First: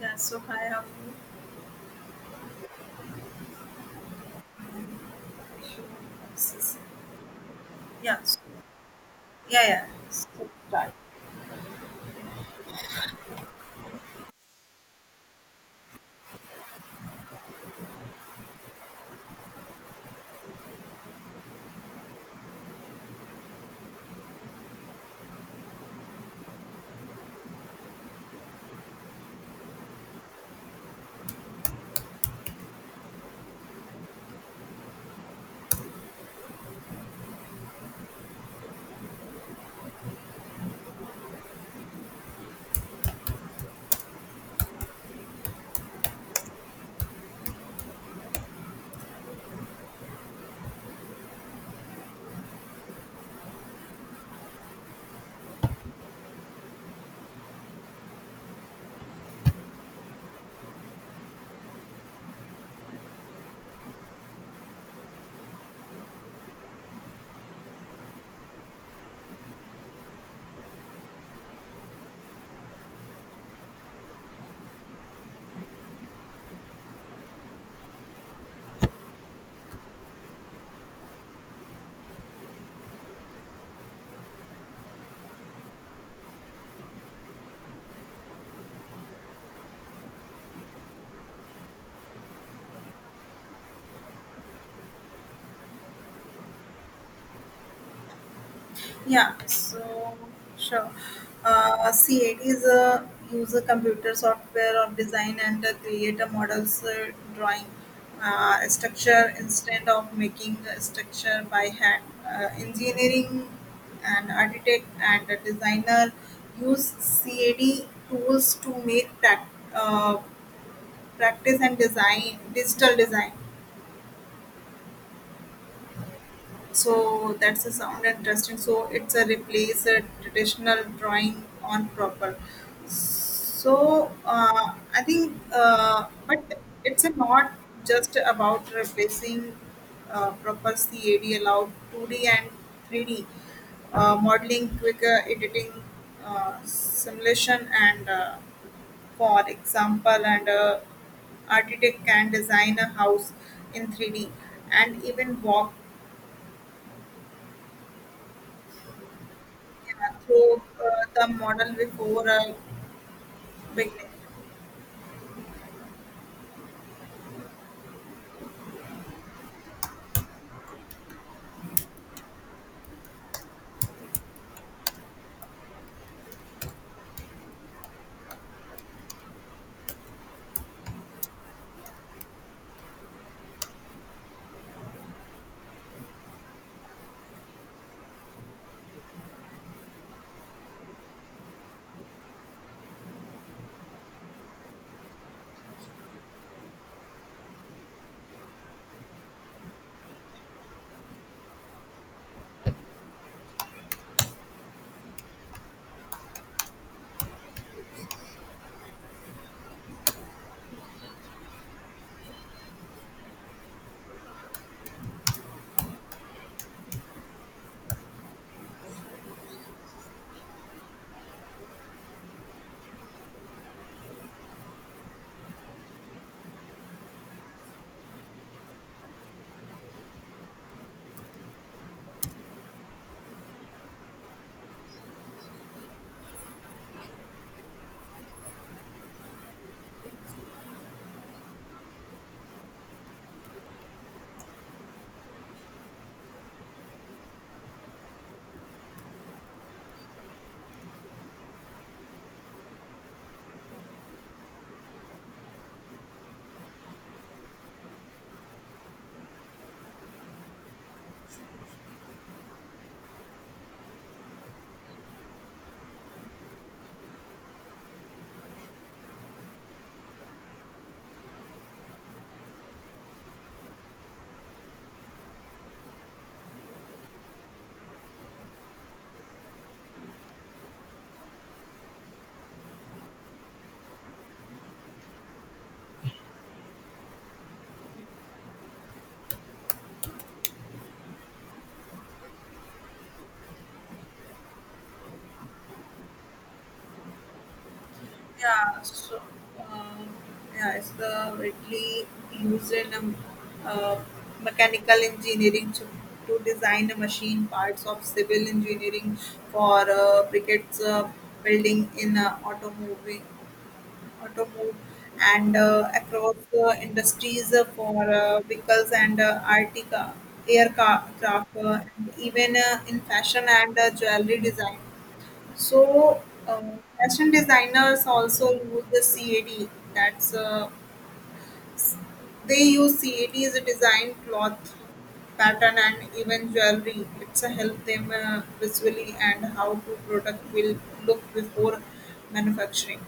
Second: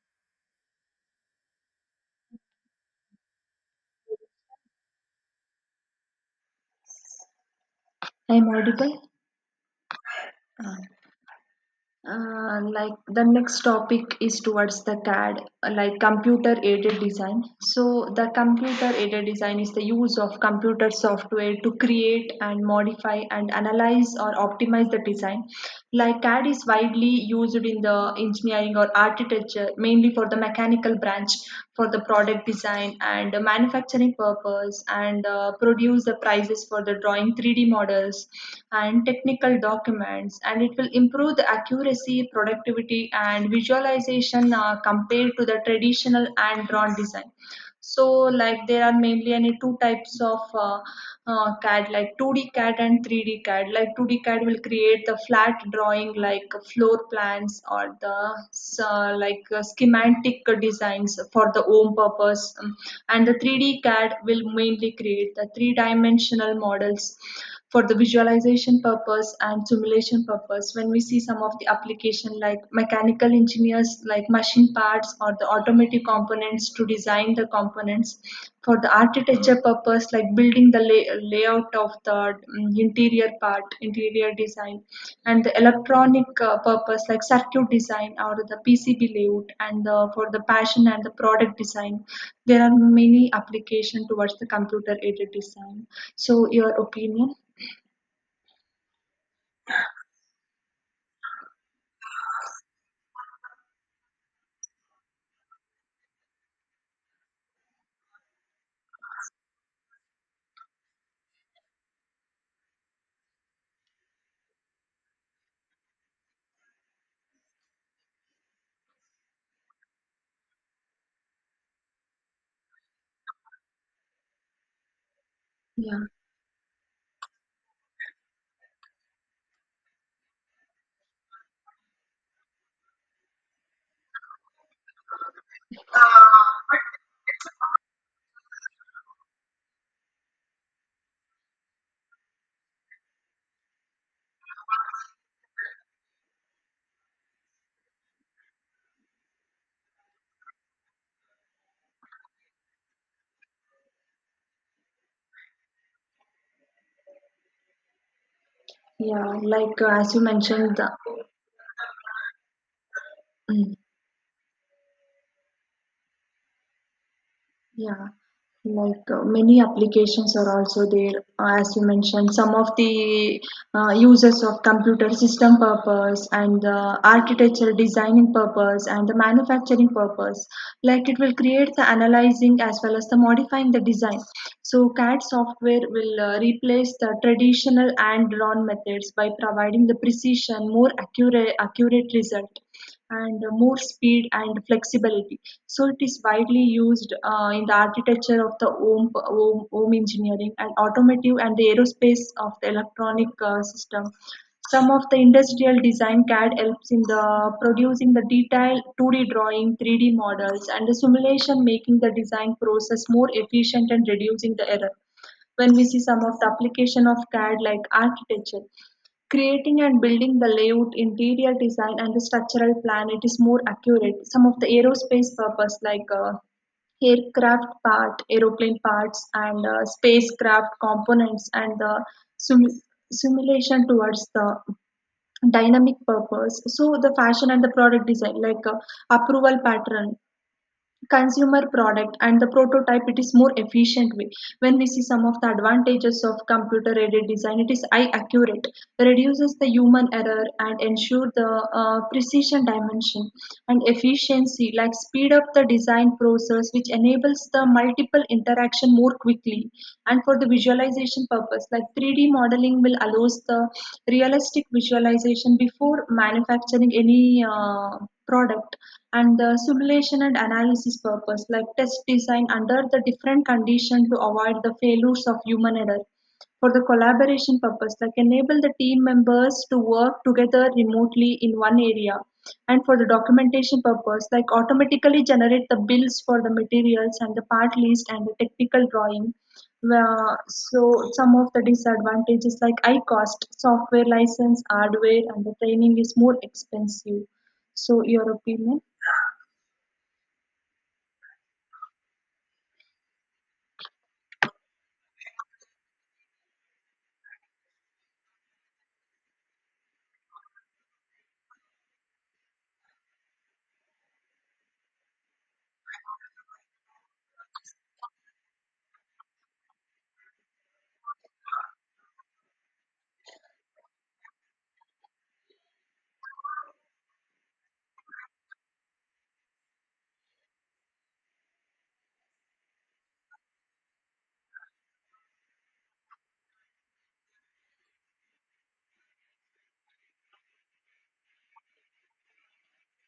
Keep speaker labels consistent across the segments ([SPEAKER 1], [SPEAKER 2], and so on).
[SPEAKER 1] Yeah, so hi, how are you? Yeah, so,
[SPEAKER 2] I'm audible.
[SPEAKER 1] yeah, yeah. So, Right.
[SPEAKER 2] Like the next topic is towards the CAD, like computer aided design. So, the computer aided design is the use of computer software to create and modify and analyze or optimize the design. Like CAD is widely used in the engineering or architecture, mainly for the mechanical branch for the product design and the manufacturing purpose, and produce the prices for the drawing 3D models and technical documents, and it will improve the accuracy, productivity and visualization compared to the traditional hand drawn design. So, like, there are mainly any two types of CAD, like 2D CAD and 3D CAD. Like, 2D CAD will create the flat drawing, like floor plans or the like schematic designs for the home purpose. And the 3D CAD will mainly create the three-dimensional models for the visualization purpose and simulation purpose. When we see some of the application, like mechanical engineers, like machine parts or the automatic components to design the components for the architecture purpose, like building the layout of the interior part, interior design, and the electronic purpose, like circuit design or the pcb layout, and the, for the passion and the product design, there are many application towards the computer aided design. So your opinion?
[SPEAKER 1] yeah, so sure. CAD is a user computer software of design and create a models drawing structure instead of making a structure by hand. Engineering and architect and a designer use CAD tools to make uh, practice and design digital design.
[SPEAKER 2] Yeah,
[SPEAKER 1] So that's a sound interesting. So it's a replace a traditional drawing on proper. So I think, but it's a not just about replacing proper. CAD allowed 2D and 3D modeling, quicker editing, simulation, and for example, and architect can design a house in 3D and even walk,
[SPEAKER 2] yeah, like
[SPEAKER 1] yeah,
[SPEAKER 2] as you
[SPEAKER 1] through
[SPEAKER 2] mentioned,
[SPEAKER 1] the model before
[SPEAKER 2] mm,
[SPEAKER 1] beginning.
[SPEAKER 2] yeah, like many applications are also there. As you mentioned, some of the uses of computer system purpose, and the architectural designing purpose, and the manufacturing purpose, like it will create the analyzing as well as the modifying the design. So CAD software will replace the traditional and drawn methods by providing the precision, more accurate result and more speed and flexibility. So it is widely used in the architecture of the home, home engineering, and automotive, and the aerospace of the electronic system. Some of the industrial design, CAD helps in the producing the detailed 2D drawing, 3D models, and the simulation, making the design process more efficient and reducing the error. When we see some of the application of CAD, like architecture. Creating and building the layout, interior design, and the structural plan, it is more accurate. Some of the aerospace purpose, like aircraft part, aeroplane parts, and spacecraft components, and the sim- simulation towards the dynamic purpose. So the fashion and the product design, like approval pattern, consumer product, and the prototype, it is more efficient way. When we see some of the advantages of computer aided design, it is eye accurate, reduces the human error and ensure the precision dimension and efficiency, like speed up the design process, which enables the multiple interaction more quickly, and for the visualization purpose, like 3D modeling will allows the realistic visualization before manufacturing any product, and the simulation and analysis purpose, like test design under the different condition to avoid the failures of human error, for the collaboration purpose, like enable the team members to work together remotely in one area, and for the documentation purpose, like automatically generate the bills for the materials and the part list and the technical drawing. Well, so some of the disadvantages, like high cost software license, hardware, and the training is more expensive. So, your opinion?
[SPEAKER 1] Yeah, so yeah, it's the widely used in uh, mechanical engineering to design the machine parts of civil engineering for briquettes, building, in automobile, and across the industries for vehicles and RT car, aircraft, and even in fashion and jewelry design. So, uh, fashion designers also use the CAD. That's they use CAD as a design cloth pattern and even jewelry. It's a help them visually and how to product will look before manufacturing.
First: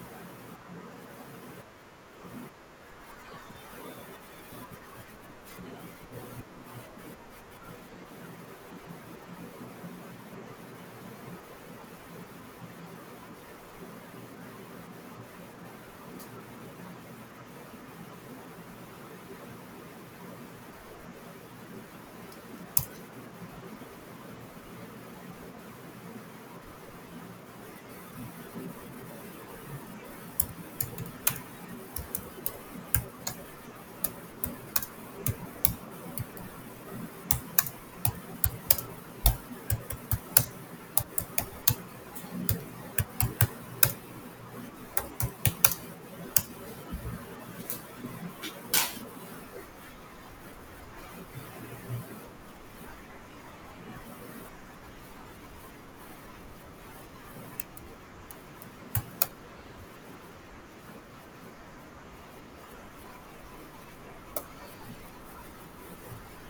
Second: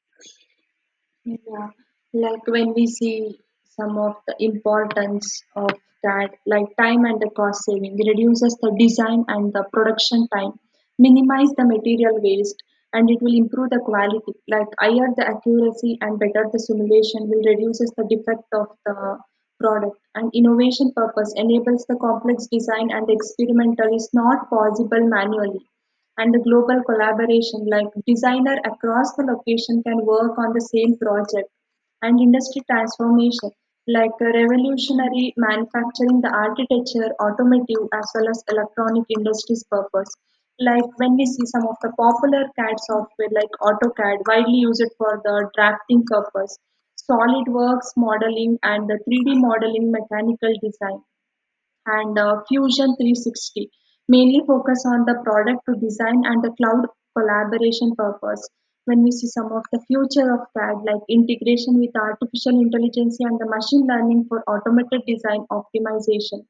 [SPEAKER 2] Yeah, like when we see some of the importance of that, like time and the cost saving, reduces the design and the production time, minimize the material waste, and it will improve the quality. Like higher the accuracy and better the simulation will reduces the defect of the product. And innovation purpose enables the complex design and experimental is not possible manually, and the global collaboration, like designer across the location can work on the same project, and industry transformation, like revolutionary manufacturing the architecture, automotive as well as electronic industries purpose, like when we see some of the popular cad software, like autocad, widely used for the drafting purpose, solidworks modeling and the 3D modeling mechanical design, and Fusion 360 mainly focus on the product to design and the cloud collaboration purpose. When we see some of the future of CAD, like integration with artificial intelligence and the machine learning for automated design optimization.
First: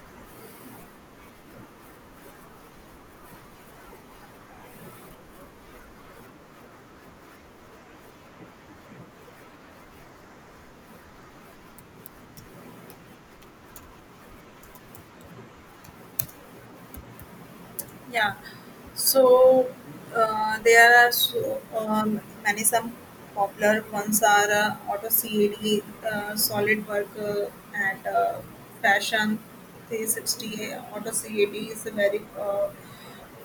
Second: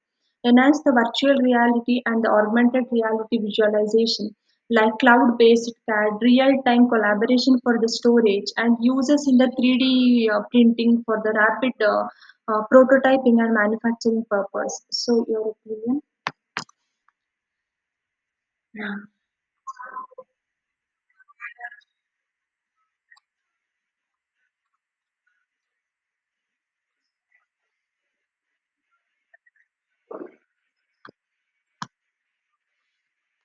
[SPEAKER 2] Enhance the virtual reality and the augmented reality visualization, like cloud-based CAD, real-time collaboration for the storage, and uses in the 3D printing for the rapid prototyping and manufacturing purpose. So, your opinion?
[SPEAKER 1] Yeah.
[SPEAKER 2] Yeah.
[SPEAKER 1] So there are so, many some popular ones are auto CAD, solid work, and fashion 360. Auto CAD is a very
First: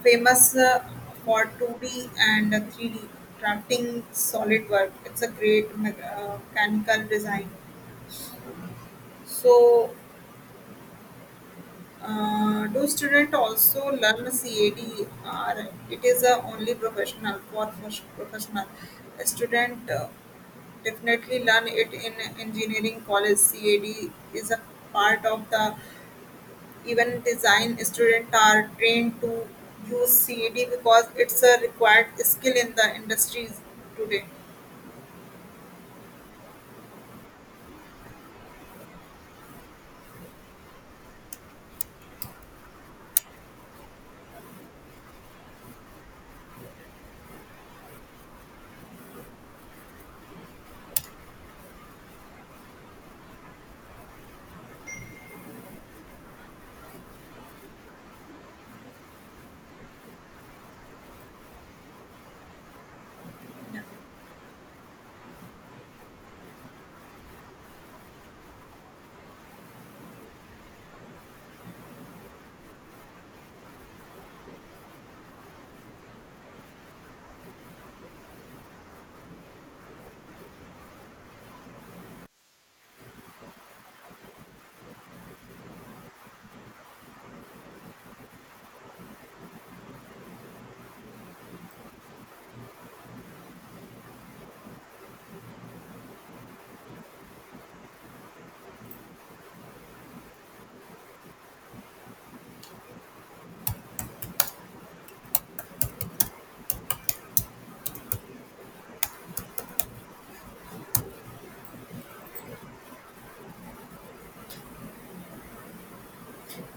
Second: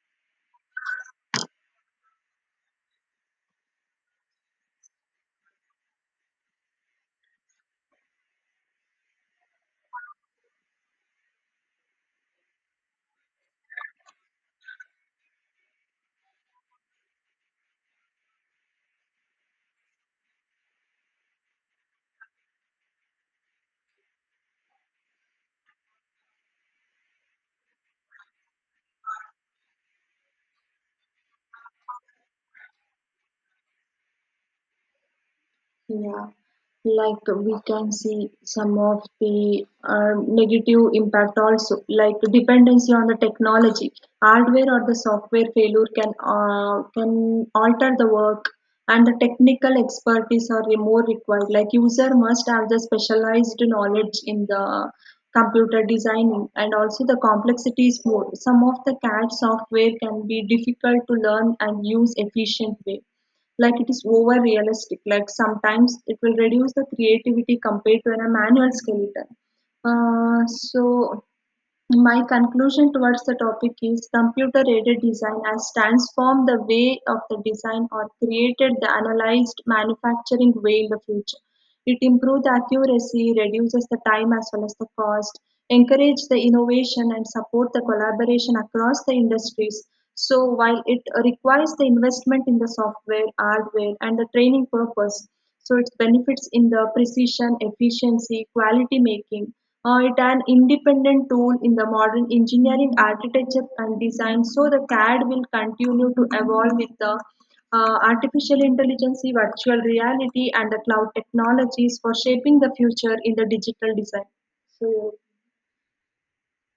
[SPEAKER 1] famous for 2D and 3D drafting solid work. It's a great mechanical design. So do students also learn CAD? It is a only professional for first professional. A student definitely learn it in engineering college. CAD is a part of the event design. Students are trained to use CAD because it's a required skill in the industries today.
[SPEAKER 2] Yeah, like we can see some of the negative impact also, like dependency on the technology, hardware or the software failure can alter the work, and the technical expertise are more required. Like user must have the specialized knowledge in the computer designing, and also the complexity is more. Some of the CAD software can be difficult to learn and use efficient way, like it is over realistic, like sometimes it will reduce the creativity compared to a manual skeleton. So my conclusion towards the topic is, computer-aided design has transformed the way of the design or created the analyzed manufacturing way in the future. It improves the accuracy, reduces the time as well as the cost, encourages the innovation and support the collaboration across the industries. So while it requires the investment in the software, hardware and the training purpose, so its benefits in the precision, efficiency, quality making. It an independent tool in the modern engineering, architecture, and design. So the CAD will continue to evolve with the artificial intelligence, virtual reality, and the cloud technologies for shaping the future in the digital design.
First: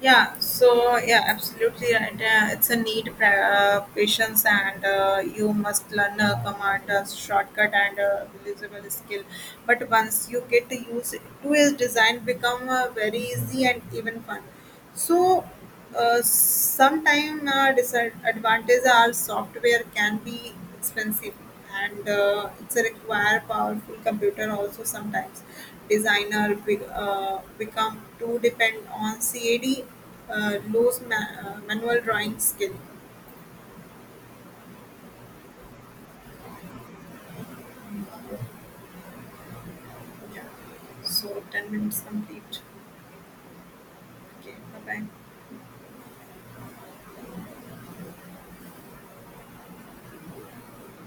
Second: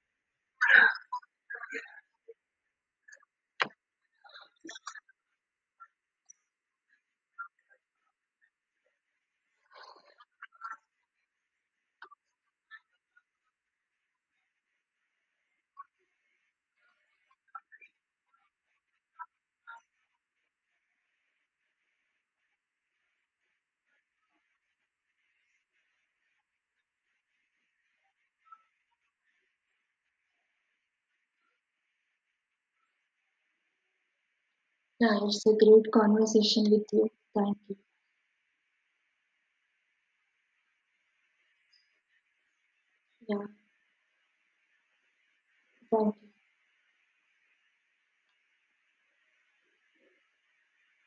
[SPEAKER 1] Yeah, so, yeah, absolutely right. It's a need patience, and you must learn a command a shortcut and a usable skill. But once you get to use it, to its design become very easy and even fun. So sometime disadvantages are software can be expensive and it's a require powerful computer also. Sometimes designer become too depend on CAD, lose manual drawing skill.
[SPEAKER 2] Yeah, it's a great conversation with
[SPEAKER 1] Yeah. So 10 minutes complete. Okay. Bye bye.